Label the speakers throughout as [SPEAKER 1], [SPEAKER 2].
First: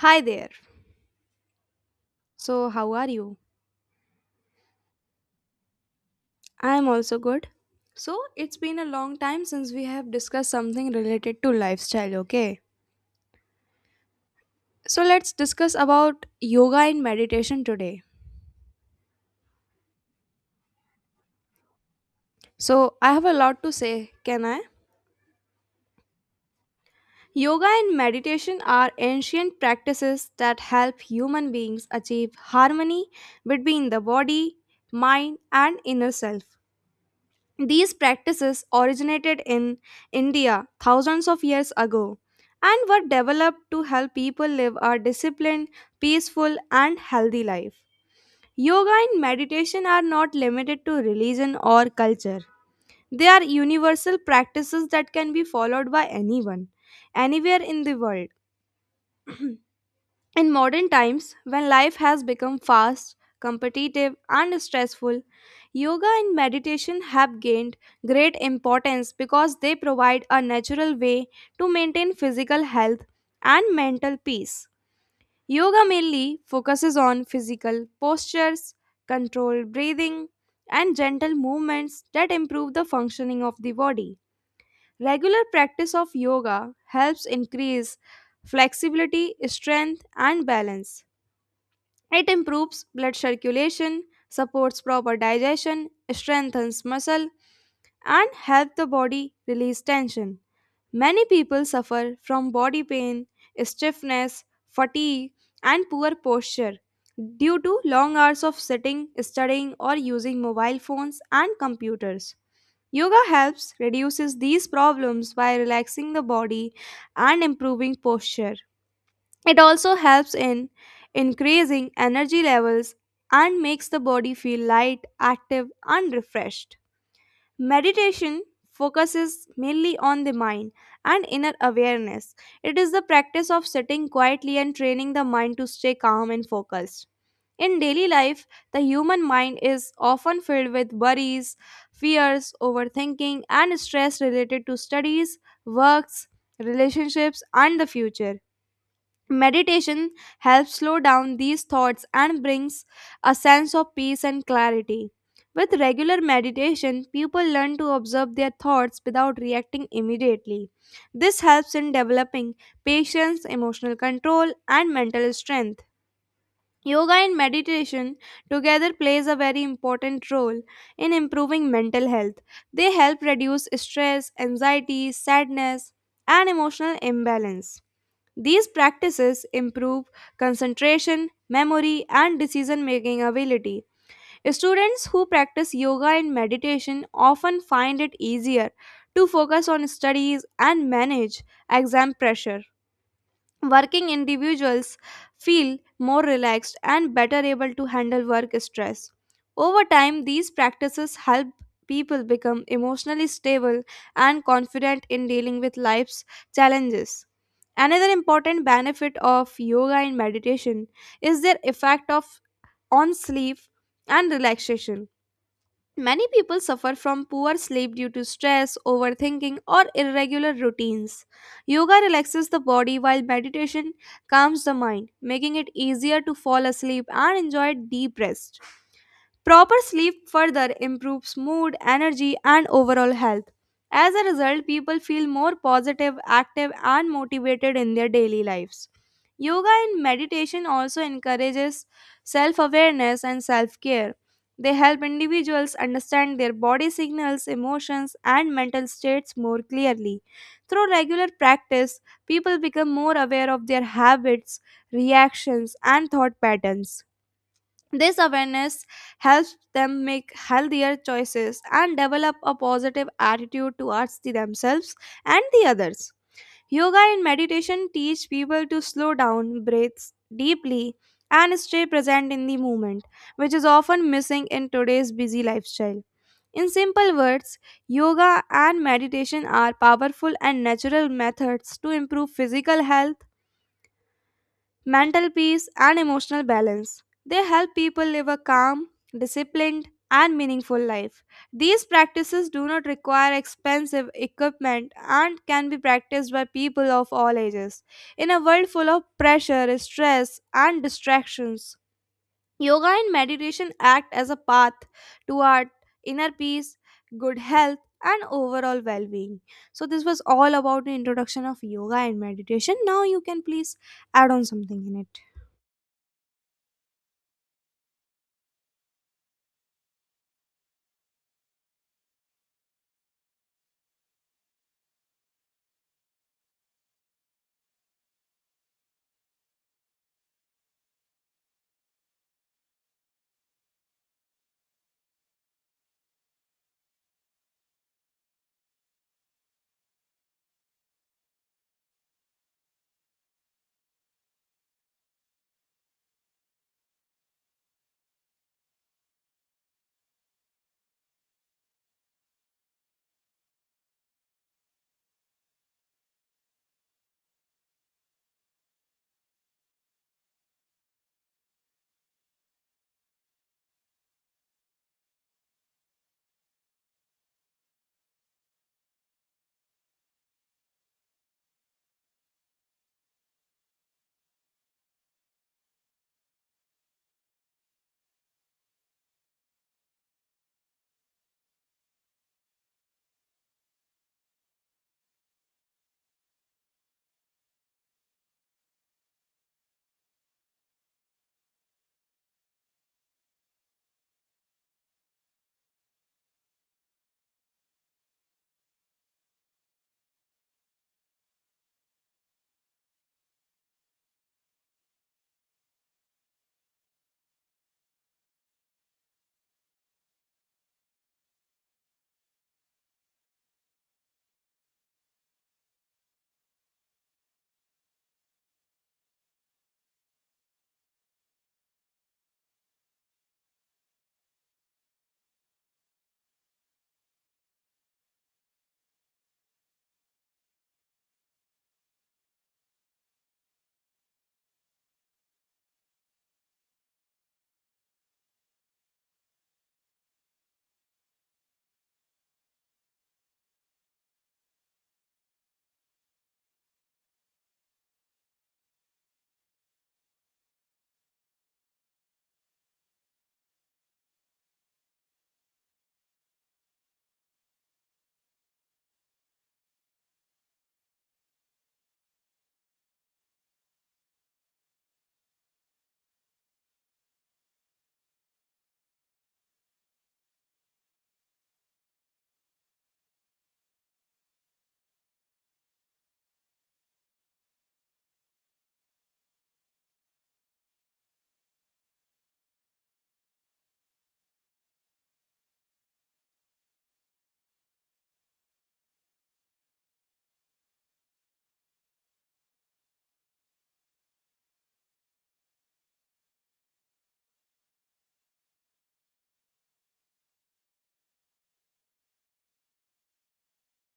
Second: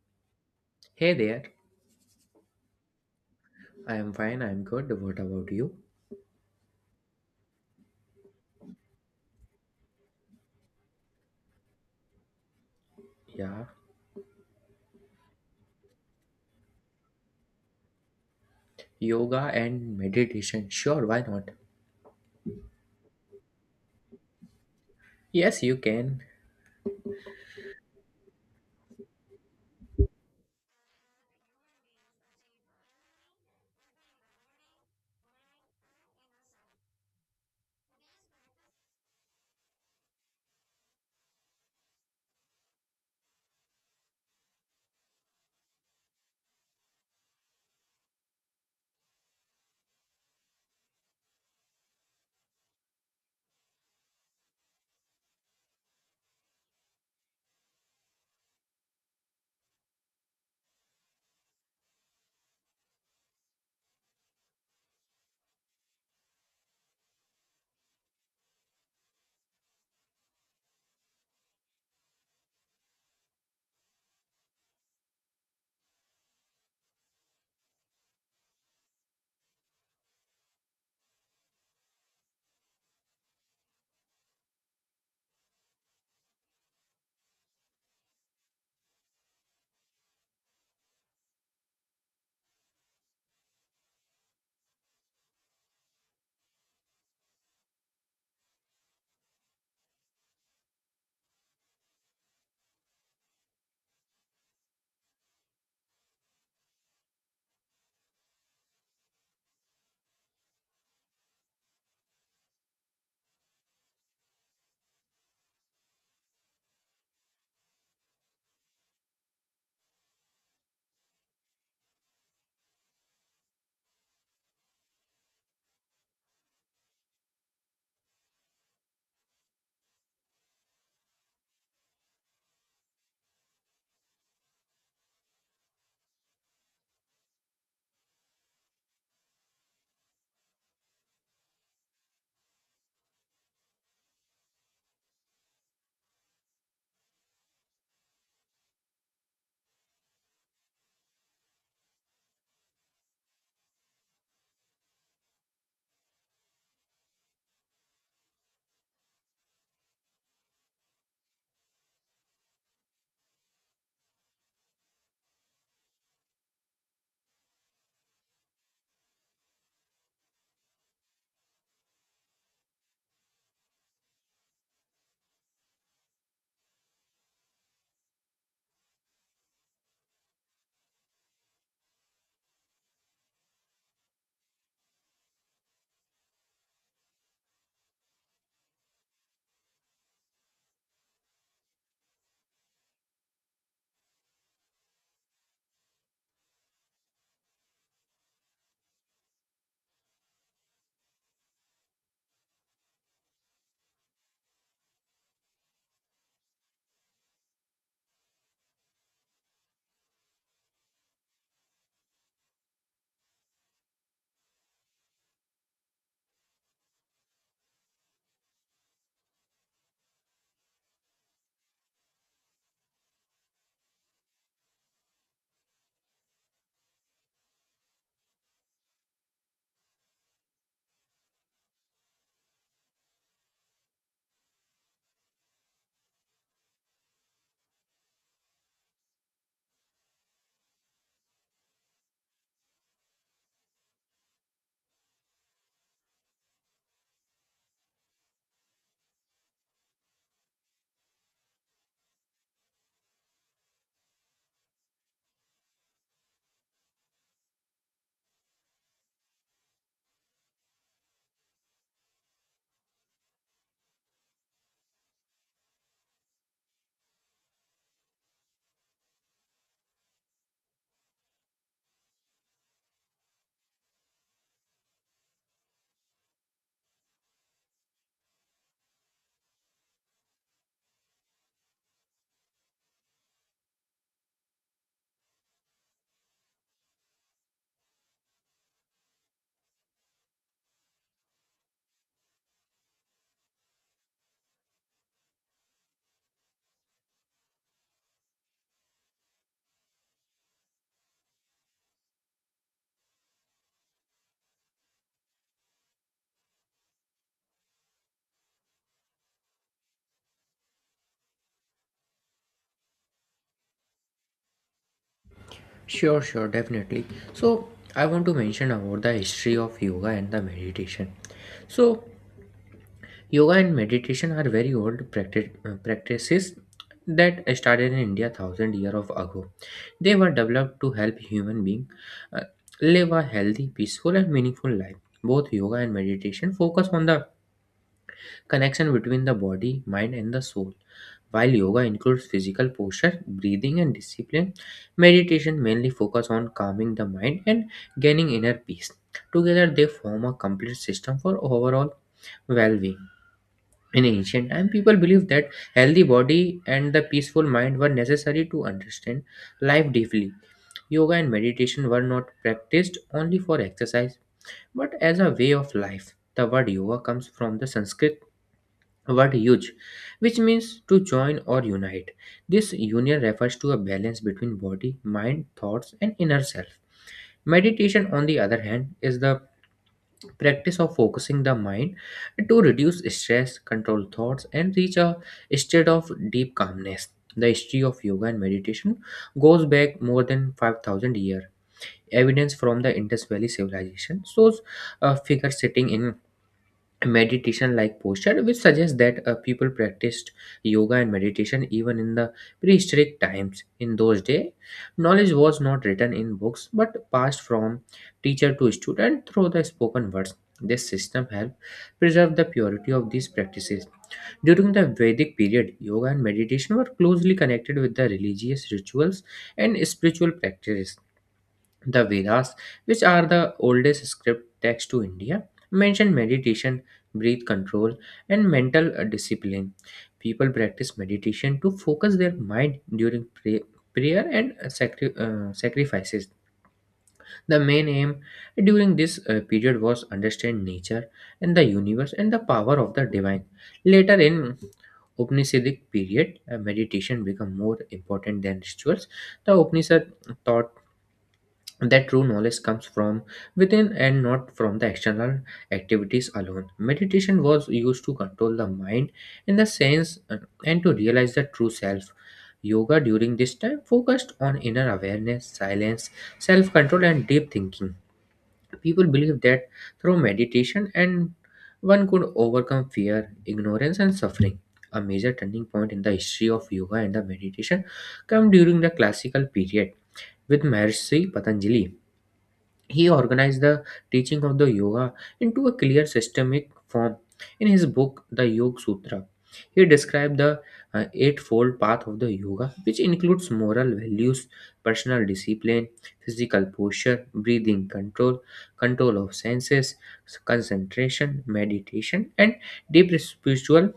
[SPEAKER 1] Hi there.
[SPEAKER 2] Hey there,
[SPEAKER 1] So, how are you?
[SPEAKER 2] I am fine, I am good. What about you?
[SPEAKER 1] I am also good. So, it's been a long time since we have discussed something related to lifestyle, okay?
[SPEAKER 2] Yeah,
[SPEAKER 1] So, let's discuss about yoga and meditation today.
[SPEAKER 2] yoga and meditation. Sure, why not?
[SPEAKER 1] So, I have a lot to say, can I?
[SPEAKER 2] Yes, you can.
[SPEAKER 1] Yoga and meditation are ancient practices that help human beings achieve harmony between the body, mind, and inner self. These practices originated in India thousands of years ago and were developed to help people live a disciplined, peaceful, and healthy life. Yoga and meditation are not limited to religion or culture. They are universal practices that can be followed by anyone, anywhere in the world. In modern times, when life has become fast, competitive, and stressful, yoga and meditation have gained great importance because they provide a natural way to maintain physical health and mental peace. Yoga mainly focuses on physical postures, controlled breathing, and gentle movements that improve the functioning of the body. Regular practice of yoga helps increase flexibility, strength, and balance. It improves blood circulation, supports proper digestion, strengthens muscle, and help the body release tension. Many people suffer from body pain, stiffness, fatigue, and poor posture due to long hours of sitting, studying, or using mobile phones and computers. Yoga helps reduces these problems by relaxing the body and improving posture. It also helps in increasing energy levels and makes the body feel light, active, and refreshed. Meditation focuses mainly on the mind and inner awareness. It is the practice of sitting quietly and training the mind to stay calm and focused. In daily life, the human mind is often filled with worries, fears, overthinking, and stress related to studies, works, relationships, and the future. Meditation helps slow down these thoughts and brings a sense of peace and clarity. With regular meditation, people learn to observe their thoughts without reacting immediately. This helps in developing patience, emotional control, and mental strength. Yoga and meditation together plays a very important role in improving mental health. They help reduce stress, anxiety, sadness, and emotional imbalance. These practices improve concentration, memory, and decision making ability. Students who practice yoga and meditation often find it easier to focus on studies and manage exam pressure. Working individuals feel more relaxed and better able to handle work stress. Over time, these practices help people become emotionally stable and confident in dealing with life's challenges. Another important benefit of yoga and meditation is their effect of on sleep and relaxation. Many people suffer from poor sleep due to stress, overthinking, or irregular routines. Yoga relaxes the body while meditation calms the mind, making it easier to fall asleep and enjoy deep rest. Proper sleep further improves mood, energy, and overall health. As a result, people feel more positive, active, and motivated in their daily lives. Yoga and meditation also encourages self awareness and self care. They help individuals understand their body signals, emotions, and mental states more clearly. Through regular practice, people become more aware of their habits, reactions, and thought patterns. This awareness helps them make healthier choices and develop a positive attitude towards the themselves and the others. Yoga and meditation teach people to slow down, breathe deeply, and stay present in the moment, which is often missing in today's busy lifestyle. In simple words, yoga and meditation are powerful and natural methods to improve physical health, mental peace, and emotional balance. They help people live a calm, disciplined, and meaningful life. These practices do not require expensive equipment and can be practiced by people of all ages. In a world full of pressure, stress, and distractions, yoga and meditation act as a path toward inner peace, good health, and overall well being. So, this was all about the introduction of yoga and meditation. Now, you can please add on something in it.
[SPEAKER 2] Sure, sure, definitely. So, I want to mention about the history of yoga and the meditation. So, yoga and meditation are very old practices that started in India thousand years of ago. They were developed to help human beings live a healthy, peaceful, and meaningful life. Both yoga and meditation focus on the connection between the body, mind, and the soul. While yoga includes physical posture, breathing, and discipline, meditation mainly focuses on calming the mind and gaining inner peace. Together, they form a complete system for overall well being. In ancient time, people believed that healthy body and the peaceful mind were necessary to understand life deeply. Yoga and meditation were not practiced only for exercise, but as a way of life. The word yoga comes from the Sanskrit word huge, which means to join or unite. This union refers to a balance between body, mind, thoughts, and inner self. Meditation, on the other hand, is the practice of focusing the mind to reduce stress, control thoughts, and reach a state of deep calmness. The history of yoga and meditation goes back more than 5,000 years. Evidence from the Indus Valley civilization shows a figure sitting in meditation like posture, which suggests that people practiced yoga and meditation even in the prehistoric times. In those days, knowledge was not written in books but passed from teacher to student through the spoken words. This system helped preserve the purity of these practices. During the Vedic period, yoga and meditation were closely connected with the religious rituals and spiritual practices. The Vedas, which are the oldest script text to India, mention meditation, breath control, and mental discipline. People practice meditation to focus their mind during prayer and sacrifices. The main aim during this period was understand nature and the universe and the power of the divine. Later in Upanishadic period, meditation became more important than rituals. The Upanishad taught that true knowledge comes from within and not from the external activities alone. Meditation was used to control the mind in the sense and to realize the true self. Yoga during this time focused on inner awareness, silence, self control, and deep thinking. People believed that through meditation and one could overcome fear, ignorance, and suffering. A major turning point in the history of yoga and the meditation came during the classical period with Maharishi Patanjali. He organized the teaching of the yoga into a clear systemic form. In his book, The Yoga Sutra, he described the eightfold path of the yoga, which includes moral values, personal discipline, physical posture, breathing control, control of senses, concentration, meditation, and deep spiritual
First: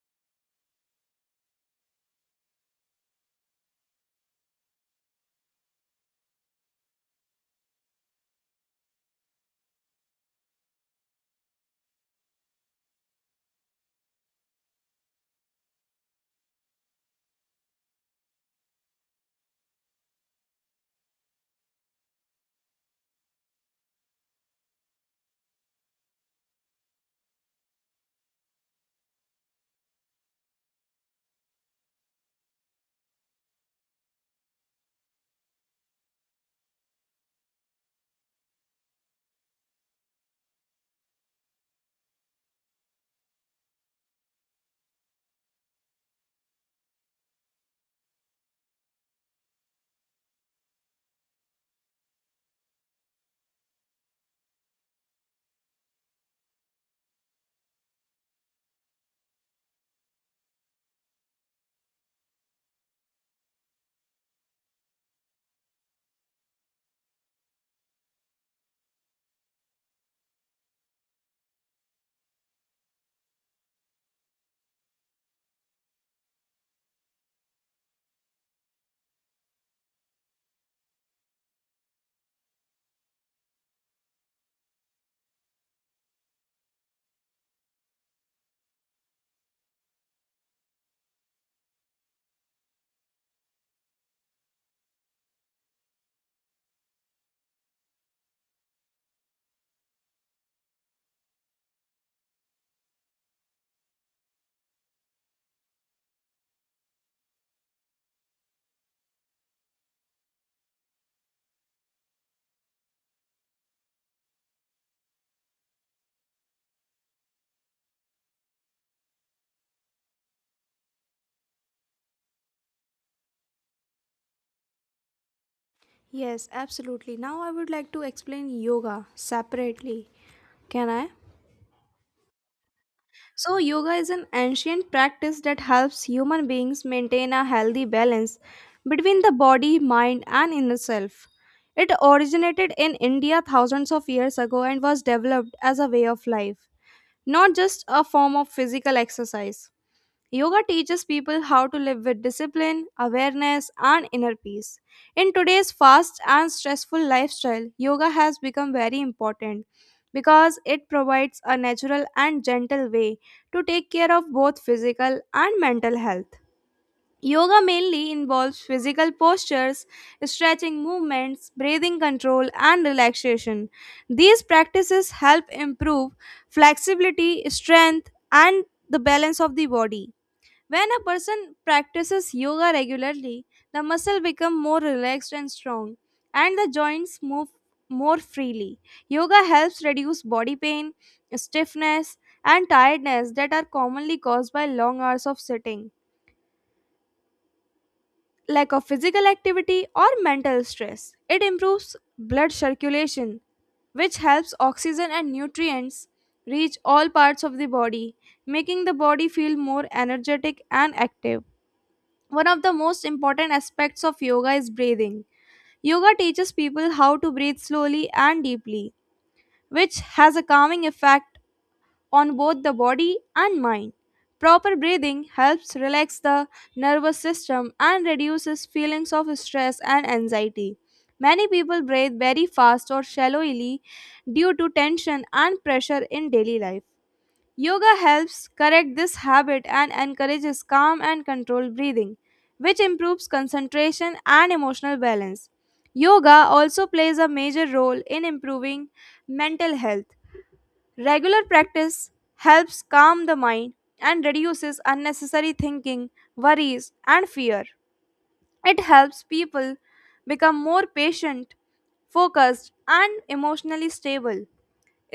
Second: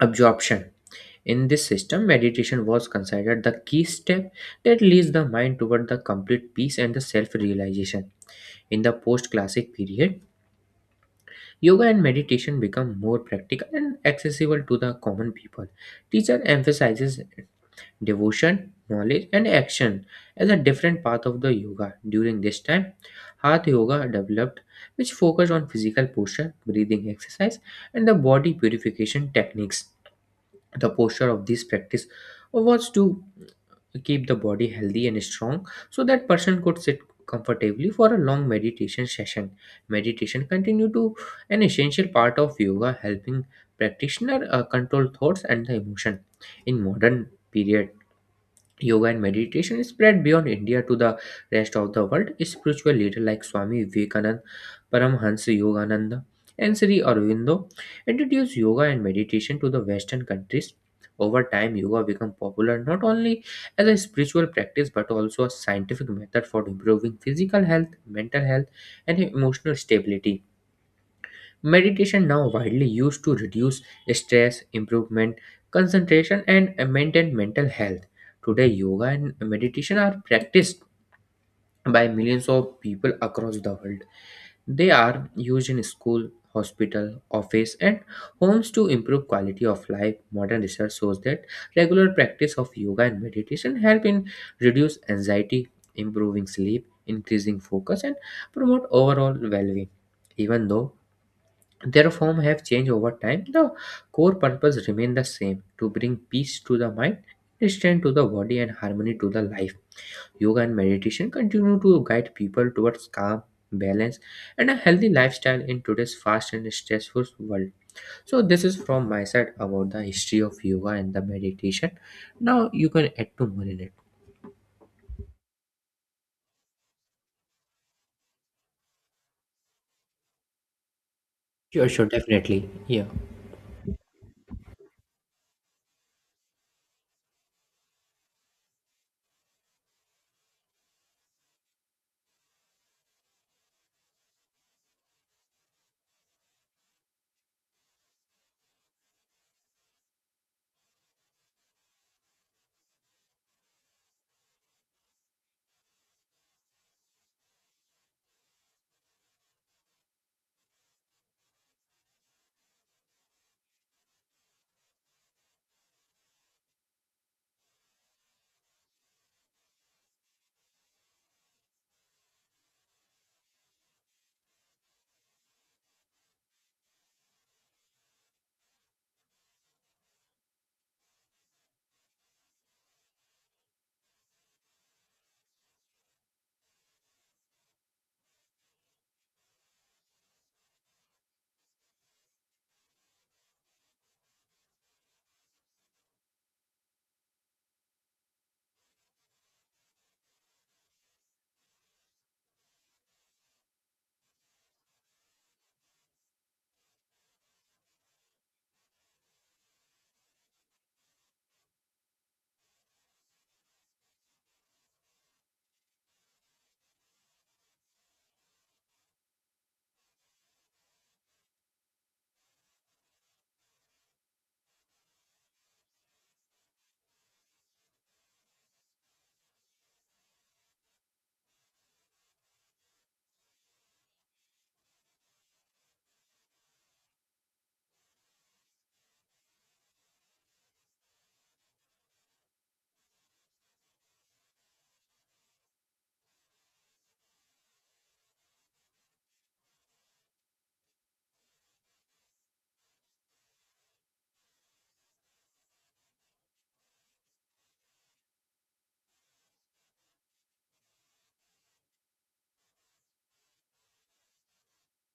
[SPEAKER 2] absorption. In this system, meditation was considered the key step that leads the mind toward the complete peace and the self realization. In the post classic period, yoga and meditation become more practical and accessible to the common people. Teacher emphasizes devotion, knowledge, and action as a different path of the yoga. During this time, Hatha Yoga developed, which focused on physical posture, breathing exercise, and the body purification techniques. The posture of this practice was to keep the body healthy and strong so that person could sit comfortably for a long meditation session. Meditation continue to an essential part of yoga, helping practitioner control thoughts and the emotion. In modern period, Yoga and meditation spread beyond India to the rest of the world. Spiritual leaders like Swami Vivekananda, Paramhansa Yogananda, and Sri Aurobindo introduced yoga and meditation to the Western countries. Over time, yoga became popular not only as a spiritual practice but also a scientific method for improving physical health, mental health, and emotional stability. Meditation now widely used to reduce stress, improvement, concentration, and maintain mental health. Today, yoga and meditation are practiced by millions of people across the world. They are used in school, hospital, office, and homes to improve quality of life. Modern research shows that regular practice of yoga and meditation help in reduce anxiety, improving sleep, increasing focus, and promote overall well-being, even though their form have changed over time. The core purpose remain the same: to bring peace to the mind, strength to the body, and harmony to the life. Yoga and meditation continue to guide people towards calm, balance, and a healthy lifestyle in today's fast and stressful world. So, this is from my side about the history of yoga and the meditation. Now, you can add to more in it.
[SPEAKER 1] Yes, absolutely. Now I would like to explain yoga separately. Can I?
[SPEAKER 2] Sure, sure, definitely. Yeah.
[SPEAKER 1] So, yoga is an ancient practice that helps human beings maintain a healthy balance between the body, mind, and inner self. It originated in India thousands of years ago and was developed as a way of life, not just a form of physical exercise. Yoga teaches people how to live with discipline, awareness, and inner peace. In today's fast and stressful lifestyle, yoga has become very important because it provides a natural and gentle way to take care of both physical and mental health. Yoga mainly involves physical postures, stretching movements, breathing control, and relaxation. These practices help improve flexibility, strength, and the balance of the body. When a person practices yoga regularly, the muscle become more relaxed and strong and the joints move more freely. Yoga helps reduce body pain, stiffness and tiredness that are commonly caused by long hours of sitting, lack of physical activity or mental stress. It improves blood circulation which helps oxygen and nutrients reach all parts of the body, making the body feel more energetic and active. One of the most important aspects of yoga is breathing. Yoga teaches people how to breathe slowly and deeply, which has a calming effect on both the body and mind. Proper breathing helps relax the nervous system and reduces feelings of stress and anxiety. Many people breathe very fast or shallowly due to tension and pressure in daily life. Yoga helps correct this habit and encourages calm and controlled breathing, which improves concentration and emotional balance. Yoga also plays a major role in improving mental health. Regular practice helps calm the mind and reduces unnecessary thinking, worries, and fear. It helps people become more patient, focused, and emotionally stable.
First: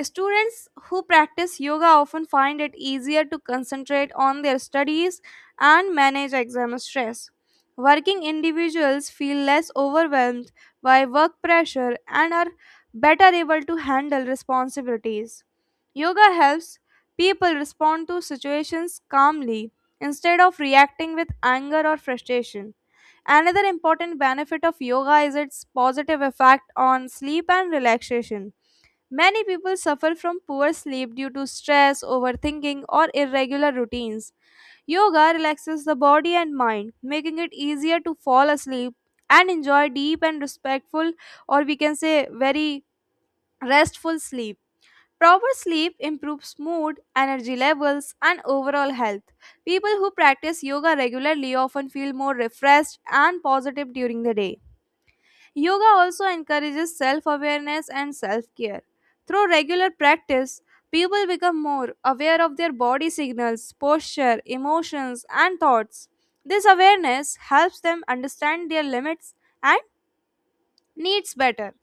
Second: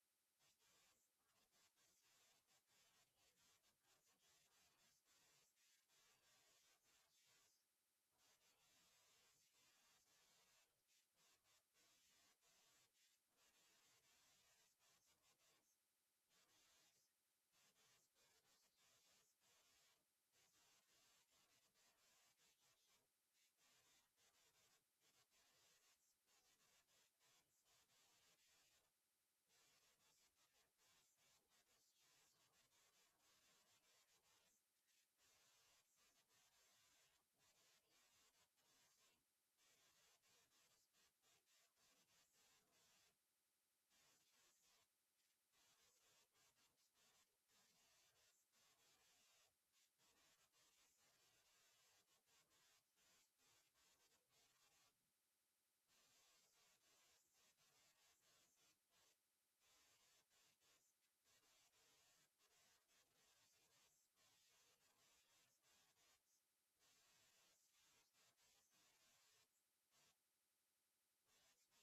[SPEAKER 1] Students who practice yoga often find it easier to concentrate on their studies and manage exam stress. Working individuals feel less overwhelmed by work pressure and are better able to handle responsibilities. Yoga helps people respond to situations calmly instead of reacting with anger or frustration. Another important benefit of yoga is its positive effect on sleep and relaxation. Many people suffer from poor sleep due to stress, overthinking, or irregular routines. Yoga relaxes the body and mind, making it easier to fall asleep and enjoy deep and respectful, or we can say very restful sleep. Proper sleep improves mood, energy levels, and overall health. People who practice yoga regularly often feel more refreshed and positive during the day. Yoga also encourages self awareness and self care. Through regular practice, people become more aware of their body signals, posture, emotions, and thoughts. This awareness helps them understand their limits and needs better.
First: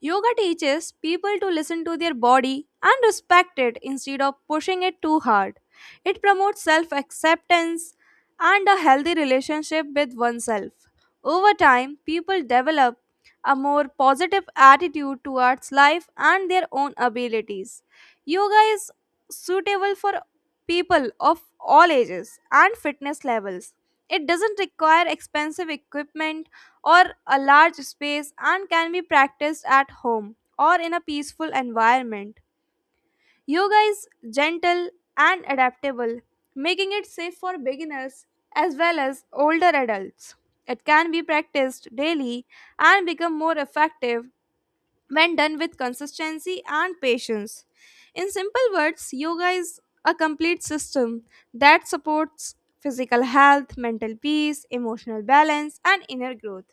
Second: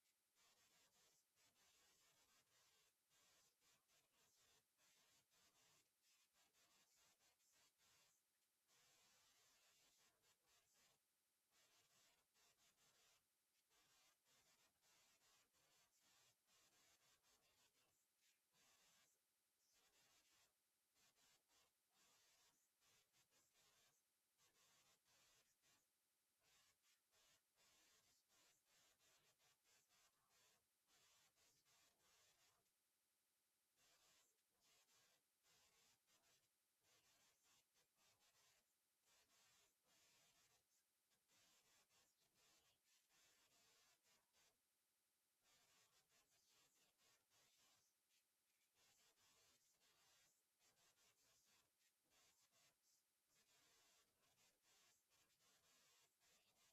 [SPEAKER 1] Yoga teaches people to listen to their body and respect it instead of pushing it too hard. It promotes self acceptance and a healthy relationship with oneself. Over time, people develop a more positive attitude towards life and their own abilities. Yoga is suitable for people of all ages and fitness levels. It doesn't require expensive equipment or a large space and can be practiced at home or in a peaceful environment. Yoga is gentle and adaptable, making it safe for beginners as well as older adults. It can be practiced daily and become more effective when done with consistency and patience. In simple words, yoga is a complete system that supports physical health, mental peace, emotional balance, and inner growth.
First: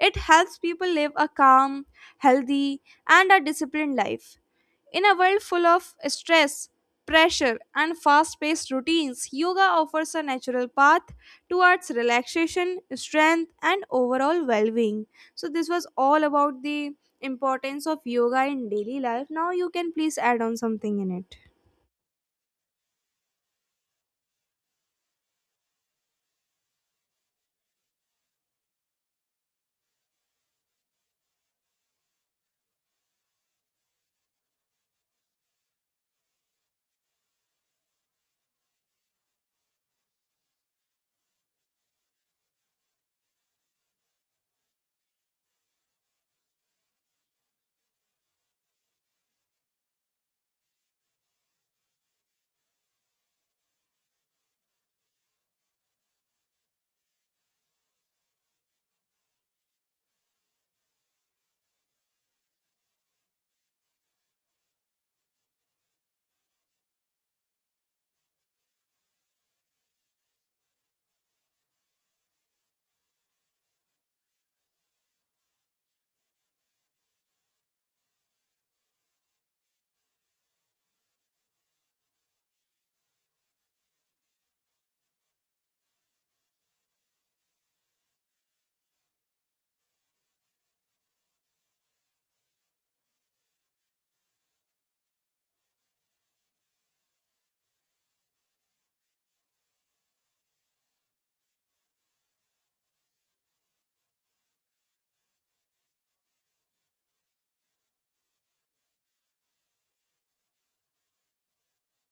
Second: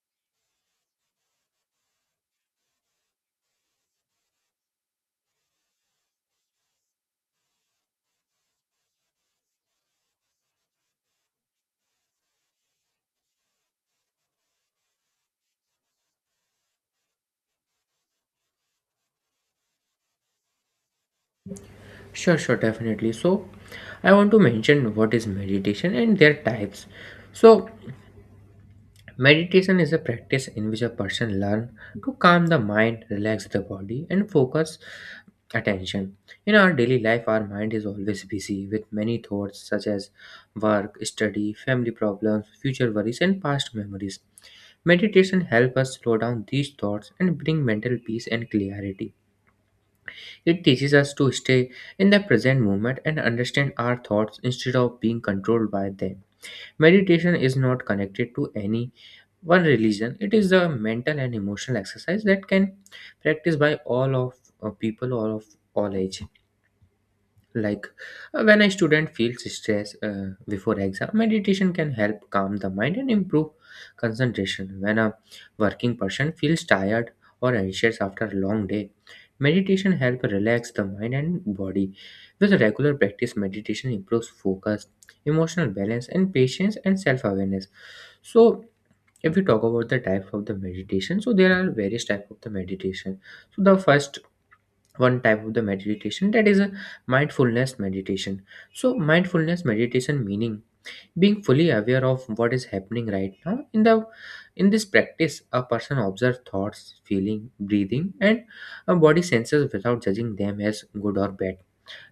[SPEAKER 1] It helps people live a calm, healthy, and a disciplined life. In a world full of stress, pressure, and fast paced routines, yoga offers a natural path towards relaxation, strength, and overall well being. So, this was all about the importance of yoga in daily life. Now, you can please add on something in it.
[SPEAKER 2] Sure, sure, definitely. So, I want to mention what is meditation and their types. So, Meditation is a practice in which a person learns to calm the mind, relax the body, and focus attention. In our daily life, our mind is always busy with many thoughts such as work, study, family problems, future worries, and past memories. Meditation helps us slow down these thoughts and bring mental peace and clarity. It teaches us to stay in the present moment and understand our thoughts instead of being controlled by them. Meditation is not connected to any one religion. It is a mental and emotional exercise that can practice by all of people all age, like when a student feels stress before exam, meditation can help calm the mind and improve concentration. When a working person feels tired or anxious after a long day, meditation help relax the mind and body. With regular practice, meditation improves focus, emotional balance, and patience, and self-awareness. So, if we talk about the types of the meditation, so there are various type of the meditation. So the first one type of the meditation that is a mindfulness meditation. So mindfulness meditation meaning being fully aware of what is happening right now. In the in this practice, a person observes thoughts, feeling, breathing, and body senses without judging them as good or bad.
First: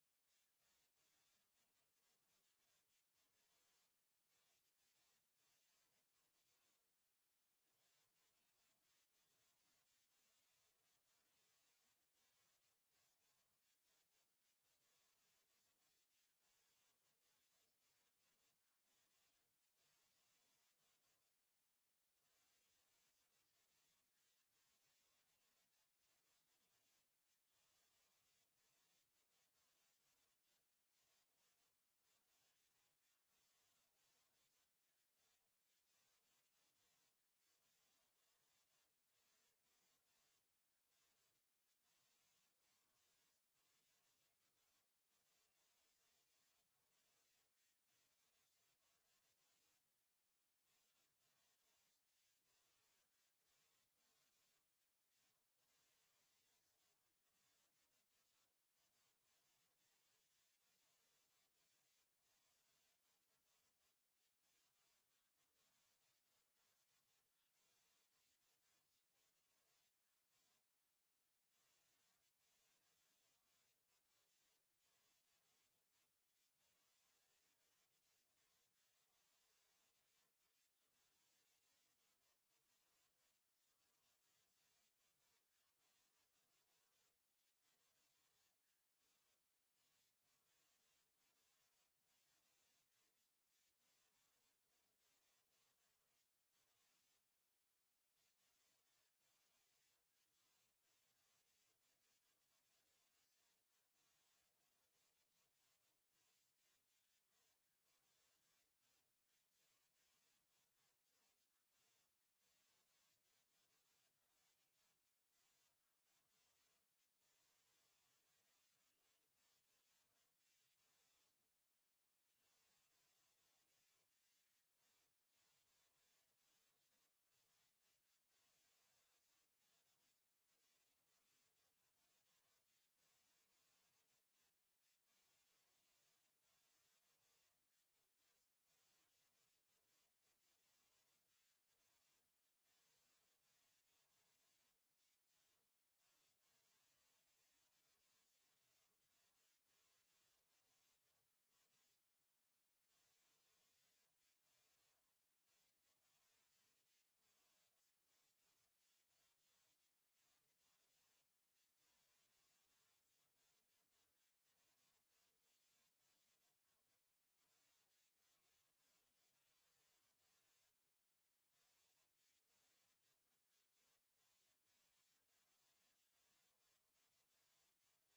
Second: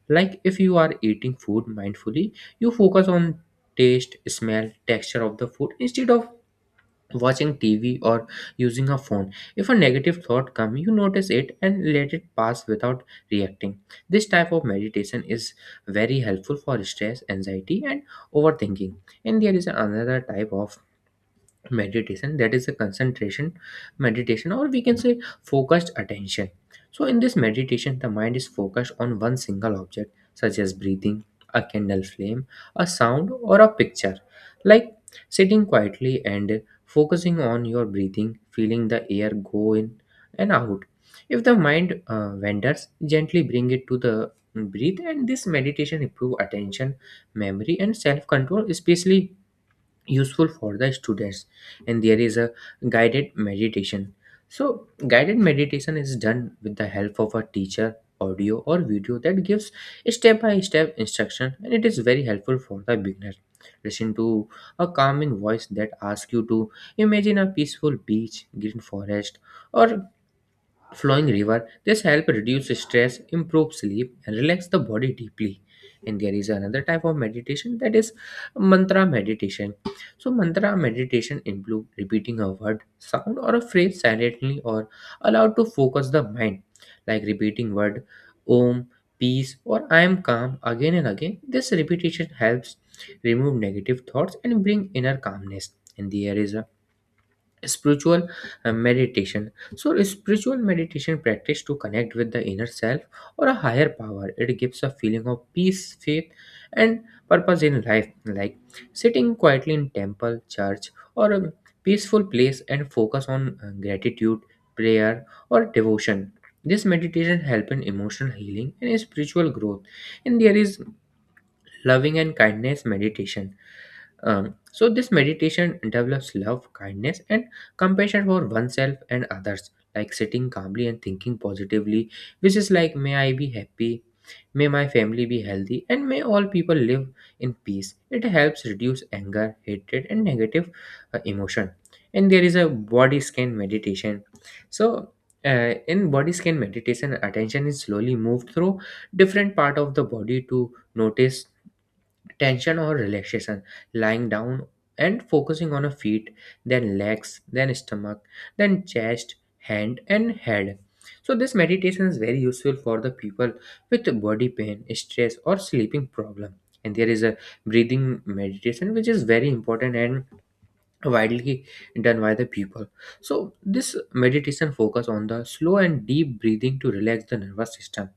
[SPEAKER 2] Like, if you are eating food mindfully, you focus on taste, smell, texture of the food instead of watching TV or using a phone. If a negative thought comes, you notice it and let it pass without reacting. This type of meditation is very helpful for stress, anxiety, and overthinking. And there is another type of meditation, that is a concentration meditation, or we can say focused attention. So in this meditation the mind is focused on one single object such as breathing, a candle flame, a sound, or a picture. Like, sitting quietly and focusing on your breathing, feeling the air go in and out. If the mind wanders, gently bring it to the breathe. And this meditation improve attention, memory, and self control, especially useful for the students. And there is a guided meditation. So guided meditation is done with the help of a teacher, audio, or video that gives step by step instruction, and it is very helpful for the beginner. Listen to a calming voice that asks you to imagine a peaceful beach, green forest, or flowing river. This help reduce stress, improve sleep, and relax the body deeply. And there is another type of meditation, that is mantra meditation. So mantra meditation include repeating a word, sound, or a phrase silently or allowed to focus the mind. Like, repeating word om, peace, or I am calm again and again. This repetition helps remove negative thoughts and bring inner calmness. And there is a spiritual meditation. So a spiritual meditation practice to connect with the inner self or a higher power. It gives a feeling of peace, faith, and purpose in life. Like, sitting quietly in temple, church, or a peaceful place and focus on gratitude, prayer, or devotion. This meditation help in emotional healing and spiritual growth. And there is loving and kindness meditation. So this meditation develops love, kindness, and compassion for oneself and others. Like sitting calmly and thinking positively, which is like, may I be happy, may my family be healthy, and may all people live in peace. It helps reduce anger, hatred, and negative emotion. And there is a body scan meditation. So in body scan meditation, attention is slowly moved through different part of the body to notice tension or relaxation. Lying down and focusing on a feet, then legs, then stomach, then chest, hand, and head. So this meditation is very useful for the people with body pain, stress, or sleeping problem. And there is a breathing meditation, which is very important and widely done by the people. So this meditation focus on the slow and deep breathing to relax the nervous system.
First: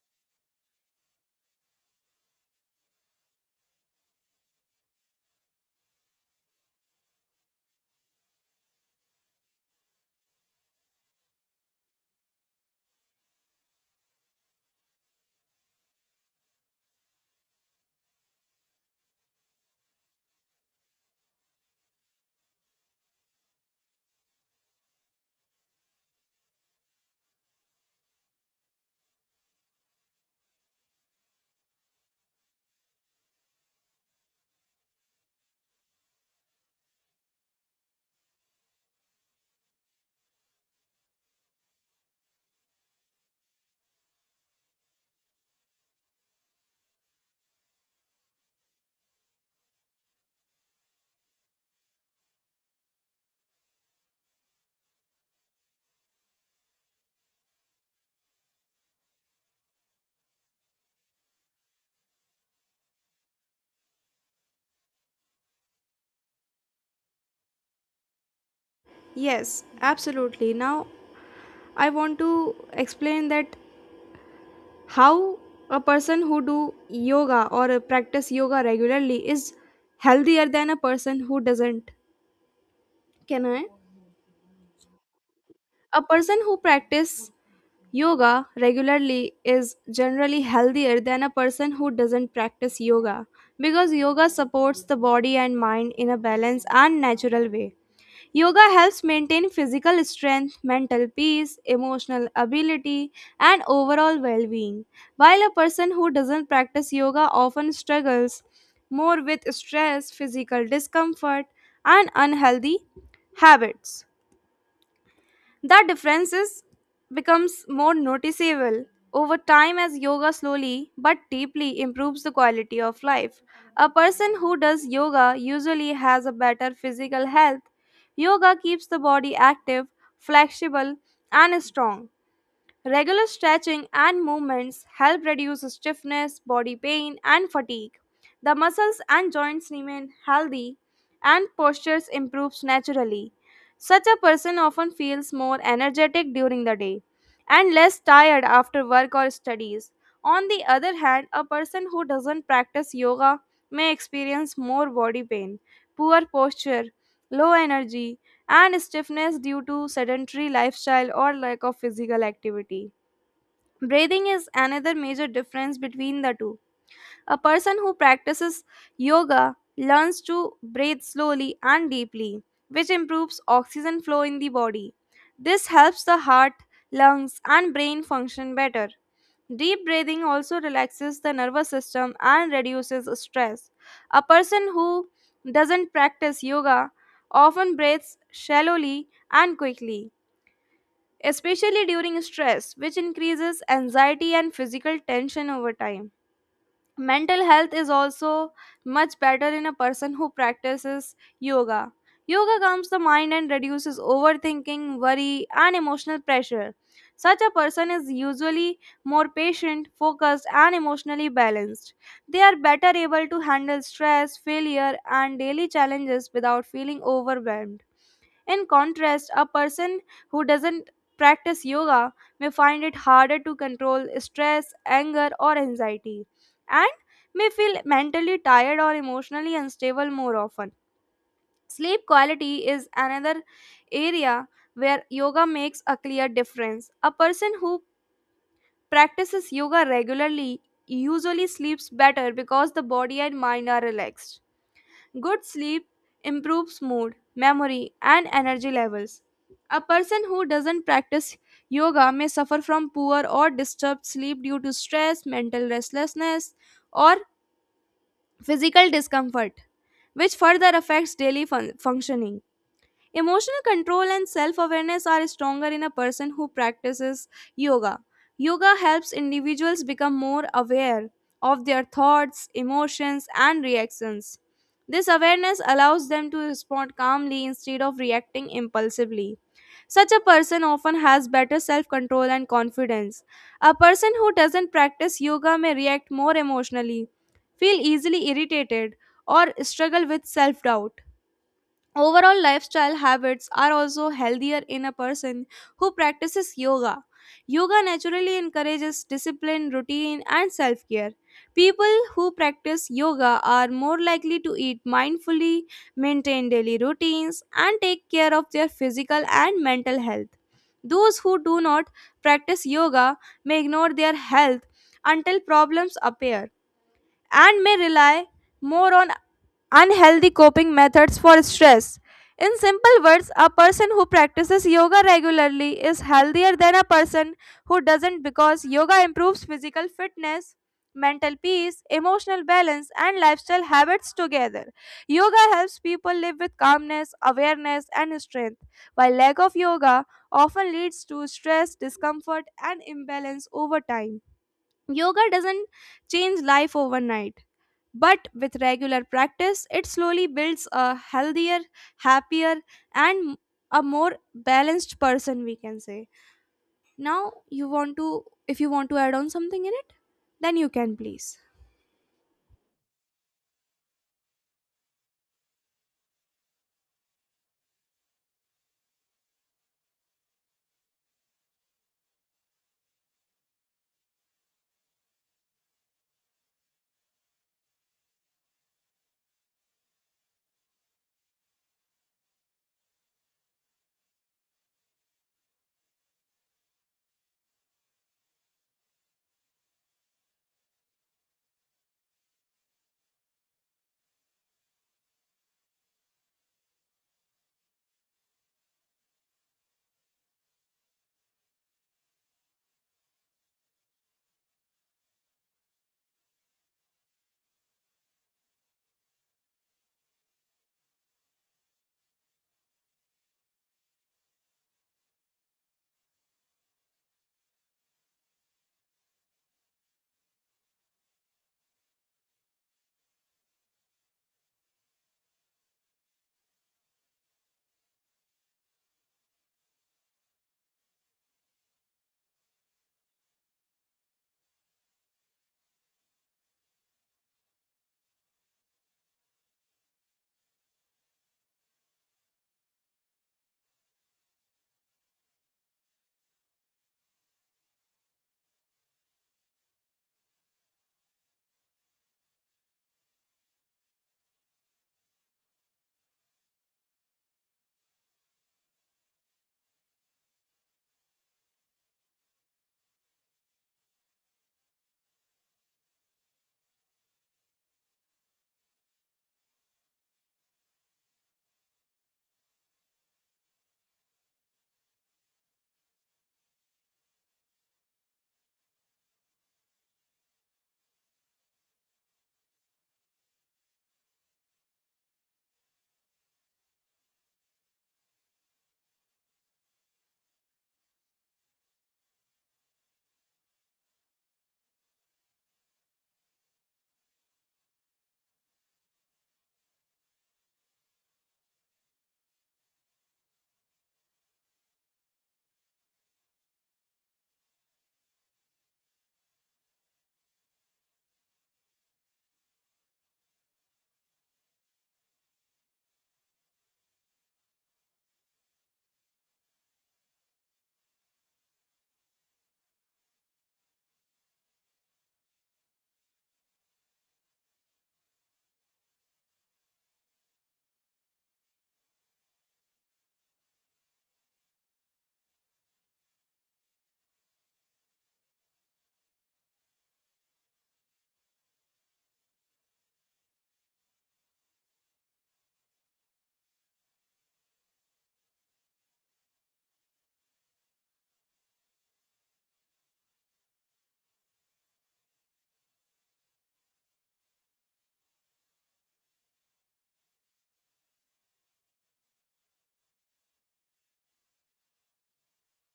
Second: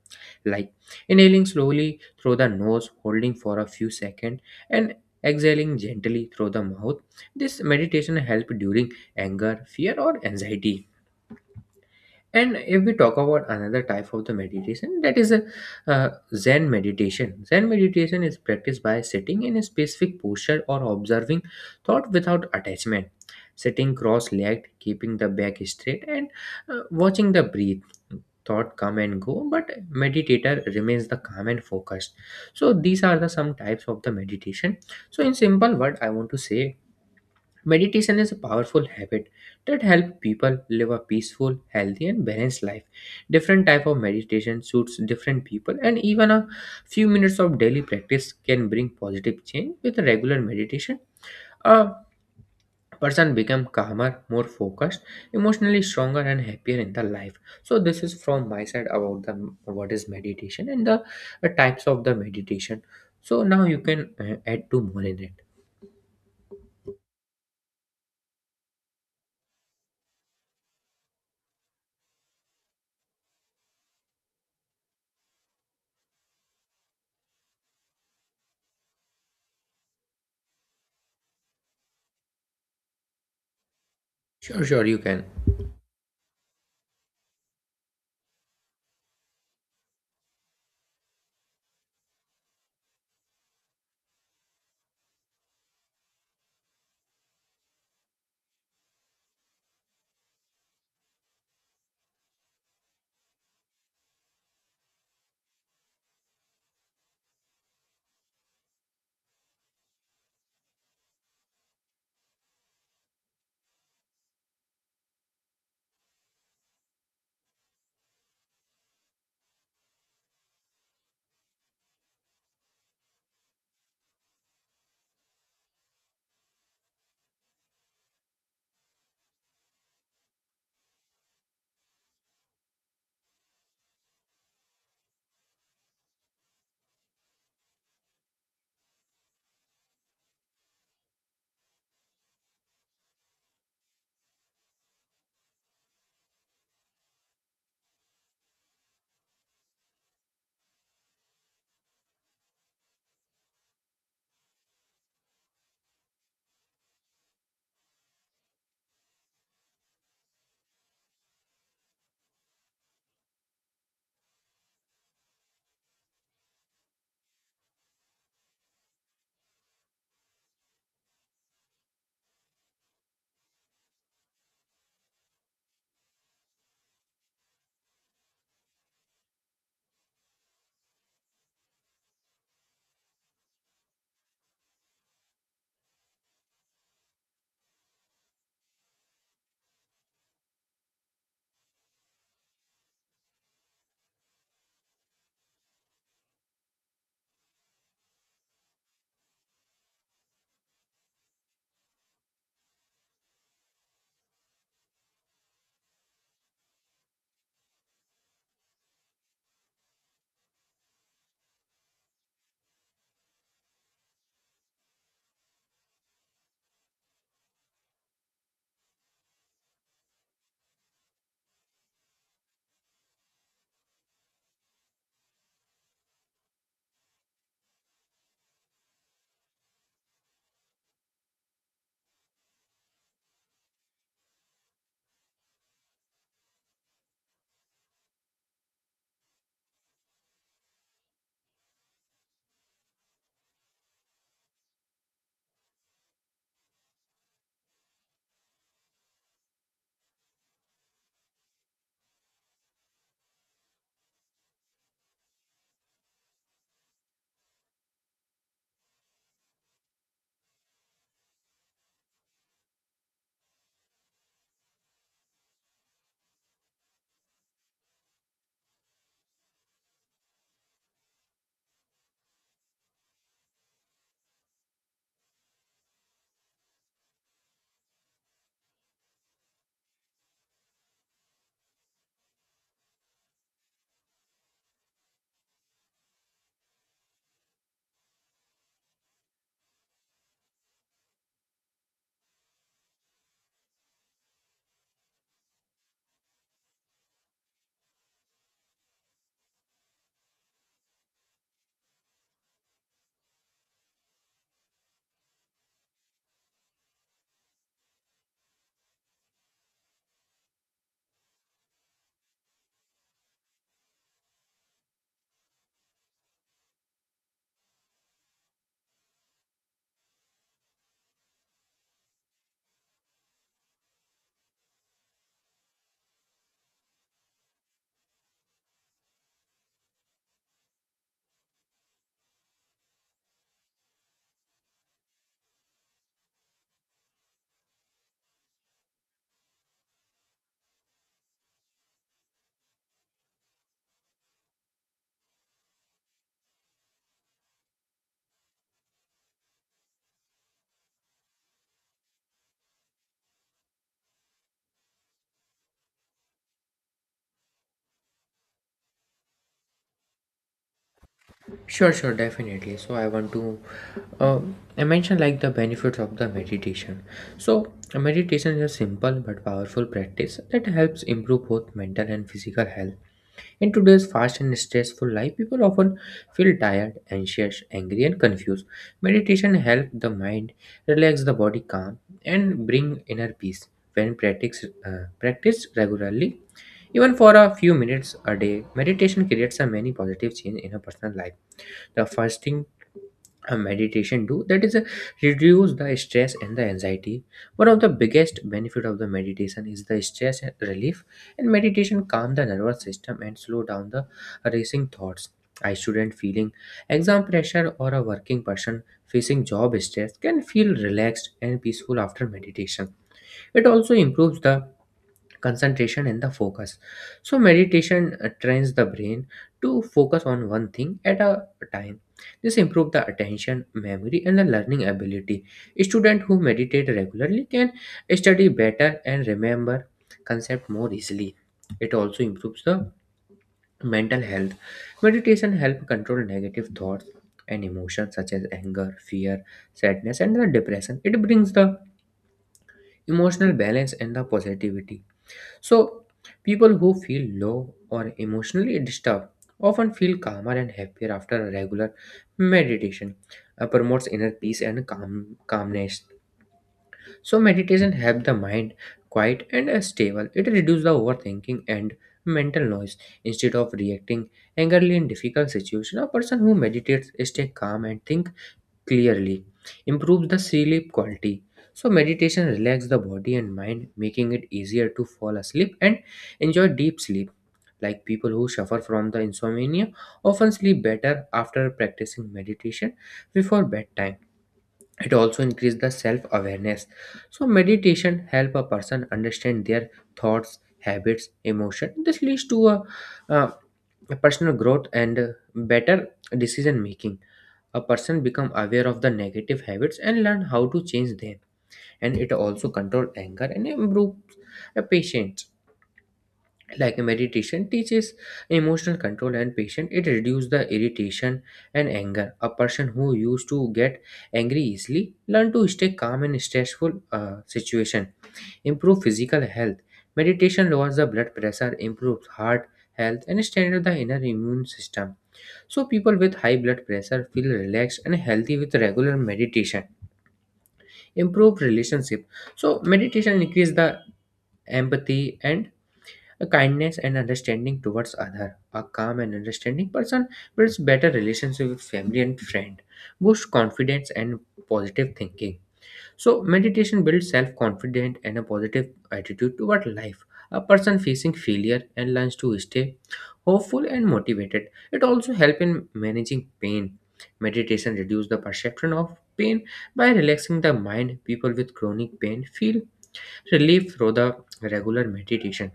[SPEAKER 2] Like, inhaling slowly through the nose, holding for a few seconds, and exhaling gently through the mouth. This meditation help during anger, fear, or anxiety. And if we talk about another type of the meditation, that is a uh, Zen meditation. Zen meditation is practiced by sitting in a specific posture or observing thought without attachment, sitting cross-legged, keeping the back straight, and watching the breath. Thought come and go, but meditator remains the calm and focused. So these are the some types of the meditation. So in simple word, I want to say meditation is a powerful habit that helps people live a peaceful, healthy, and balanced life. Different type of meditation suits different people, and even a few minutes of daily practice can bring positive change. With regular meditation, a person become calmer, more focused, emotionally stronger, and happier in the life. So this is from my side about the what is meditation and the types of the meditation. So now you can add two more in it.
[SPEAKER 1] Yes, absolutely. Now, I want to explain that how a person who do yoga or practice yoga regularly is healthier than a person who doesn't. Can I?
[SPEAKER 2] Sure, sure, you can.
[SPEAKER 1] A person who practices yoga regularly is generally healthier than a person who doesn't practice yoga because yoga supports the body and mind in a balanced and natural way. Yoga helps maintain physical strength, mental peace, emotional ability, and overall well being, while a person who doesn't practice yoga often struggles more with stress, physical discomfort, and unhealthy habits. That difference is becomes more noticeable over time as yoga slowly but deeply improves the quality of life. A person who does yoga usually has a better physical health. Yoga keeps the body active, flexible, and strong. Regular stretching and movements help reduce stiffness, body pain, and fatigue. The muscles and joints remain healthy, and postures improves naturally. Such a person often feels more energetic during the day and less tired after work or studies. On the other hand, a person who doesn't practice yoga may experience more body pain, poor posture, low energy, and stiffness due to sedentary lifestyle or lack of physical activity. Breathing is another major difference between the two. A person who practices yoga learns to breathe slowly and deeply, which improves oxygen flow in the body. This helps the heart, lungs, and brain function better. Deep breathing also relaxes the nervous system and reduces stress. A person who doesn't practice yoga often breathes shallowly and quickly, especially during stress, which increases anxiety and physical tension over time. Mental health is also much better in a person who practices yoga. Yoga calms the mind and reduces overthinking, worry, and emotional pressure. Such a person is usually more patient, focused, and emotionally balanced. They are better able to handle stress, failure, and daily challenges without feeling overwhelmed. In contrast, a person who doesn't practice yoga may find it harder to control stress, anger, or anxiety, and may feel mentally tired or emotionally unstable more often. Sleep quality is another area where yoga makes a clear difference. A person who practices yoga regularly usually sleeps better because the body and mind are relaxed. Good sleep improves mood, memory, and energy levels. A person who doesn't practice yoga may suffer from poor or disturbed sleep due to stress, mental restlessness, or physical discomfort, which further affects daily functioning. Emotional control and self awareness are stronger in a person who practices yoga. Yoga helps individuals become more aware of their thoughts, emotions, and reactions. This awareness allows them to respond calmly instead of reacting impulsively. Such a person often has better self control and confidence. A person who doesn't practice yoga may react more emotionally, feel easily irritated, or struggle with self doubt. Overall lifestyle habits are also healthier in a person who practices yoga. Yoga naturally encourages discipline, routine, and self care. People who practice yoga are more likely to eat mindfully, maintain daily routines, and take care of their physical and mental health. Those who do not practice yoga may ignore their health until problems appear and may rely more on unhealthy coping methods for stress. In simple words, a person who practices yoga regularly is healthier than a person who doesn't because yoga improves physical fitness, mental peace, emotional balance, and lifestyle habits together. Yoga helps people live with calmness, awareness, and strength, while lack of yoga often leads to stress, discomfort, and imbalance over time. Yoga doesn't change life overnight but with regular practice, it slowly builds a healthier, happier, and a more balanced person, we can say. Now, you want to, if you want to add on something in it, then you can please.
[SPEAKER 2] Sure, sure, definitely. So I want to uh, I mention like the benefits of the meditation. So meditation is a simple but powerful practice that helps improve both mental and physical health. In today's fast and stressful life, people often feel tired, anxious, angry, and confused. Meditation helps the mind relax the body, calm, and bring inner peace. When practiced regularly, even for a few minutes a day, meditation creates a many positive change in a personal life. The first thing a meditation do that is a reduce the stress and the anxiety. One of the biggest benefit of the meditation is the stress relief, and meditation calm the nervous system and slow down the racing thoughts. I student feeling exam pressure or a working person facing job stress can feel relaxed and peaceful after meditation. It also improves the concentration and the focus. So meditation trains the brain to focus on one thing at a time. This improves the attention memory and the learning ability. Students who meditate regularly can study better and remember concept more easily. It also improves the mental health. Meditation help control negative thoughts and emotions such as anger, fear, sadness, and the depression. It brings the emotional balance and the positivity. So, people who feel low or emotionally disturbed often feel calmer and happier after a regular meditation. Promotes inner peace and calmness. So, meditation helps the mind quiet and stable. It reduces the overthinking and mental noise. Instead of reacting angrily in difficult situation, a person who meditates stays calm and thinks clearly. Improves the sleep quality. So meditation relaxes the body and mind, making it easier to fall asleep and enjoy deep sleep. Like people who suffer from the insomnia often sleep better after practicing meditation before bedtime. It also increases the self awareness. So meditation help a person understand their thoughts, habits, emotion. This leads to uh, a personal growth and better decision making. A person become aware of the negative habits and learn how to change them. And it also control anger and improve the patience. Like meditation teaches emotional control and patience. It reduces the irritation and anger. A person who used to get angry easily learn to stay calm in stressful situation. Improve physical health. Meditation lowers the blood pressure, improves heart health, and strengthens the inner immune system. So, people with high blood pressure feel relaxed and healthy with regular meditation. Improve relationship. So, meditation increase the empathy and kindness and understanding towards other. A calm and understanding person builds better relationship with family and friend. Boost confidence and positive thinking. So, meditation builds self confidence and a positive attitude toward life. A person facing failure and learns to stay hopeful and motivated. It also helps in managing pain. Meditation reduces the perception of pain by relaxing the mind. People with chronic pain feel relief through the regular meditation.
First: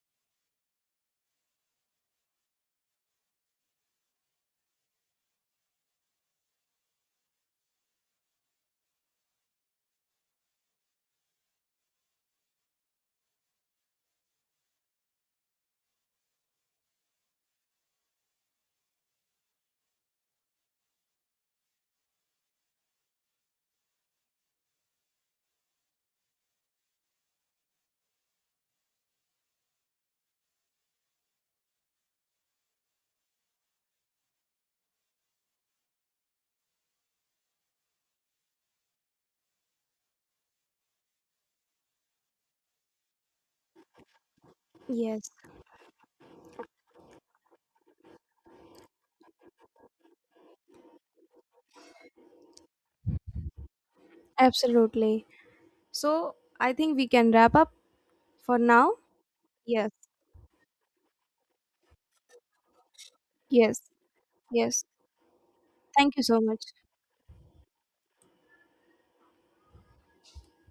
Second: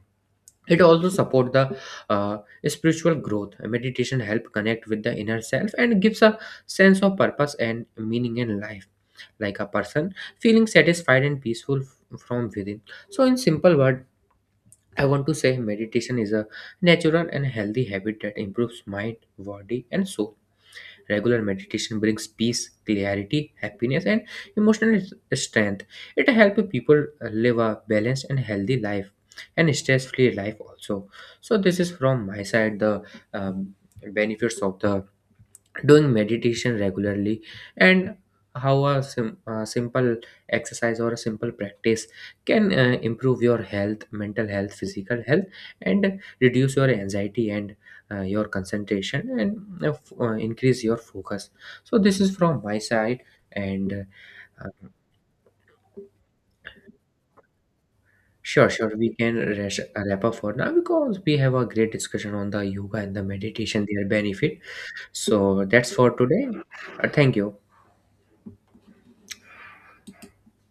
[SPEAKER 2] It also supports the uh, spiritual growth. Meditation helps connect with the inner self and gives a sense of purpose and meaning in life, like a person feeling satisfied and peaceful from within. So, in simple word, I want to say meditation is a natural and healthy habit that improves mind, body, and soul. Regular meditation brings peace, clarity, happiness, and emotional strength. It helps people live a balanced and healthy life and stress free life also. So, this is from my side the um, benefits of the doing meditation regularly, and how a simple exercise or a simple practice can improve your health, mental health, physical
[SPEAKER 1] Yes.
[SPEAKER 2] health, and reduce your anxiety and your concentration and increase your focus. So this is from my side, and uh,
[SPEAKER 1] Absolutely. So, I think we can wrap up for
[SPEAKER 2] sure, sure,
[SPEAKER 1] now.
[SPEAKER 2] we can
[SPEAKER 1] Yes.
[SPEAKER 2] wrap up for now, because we have a great discussion on the yoga and the
[SPEAKER 1] Yes.
[SPEAKER 2] meditation their benefit.
[SPEAKER 1] Yes.
[SPEAKER 2] So that's for
[SPEAKER 1] Thank you so
[SPEAKER 2] today.
[SPEAKER 1] much.
[SPEAKER 2] Thank you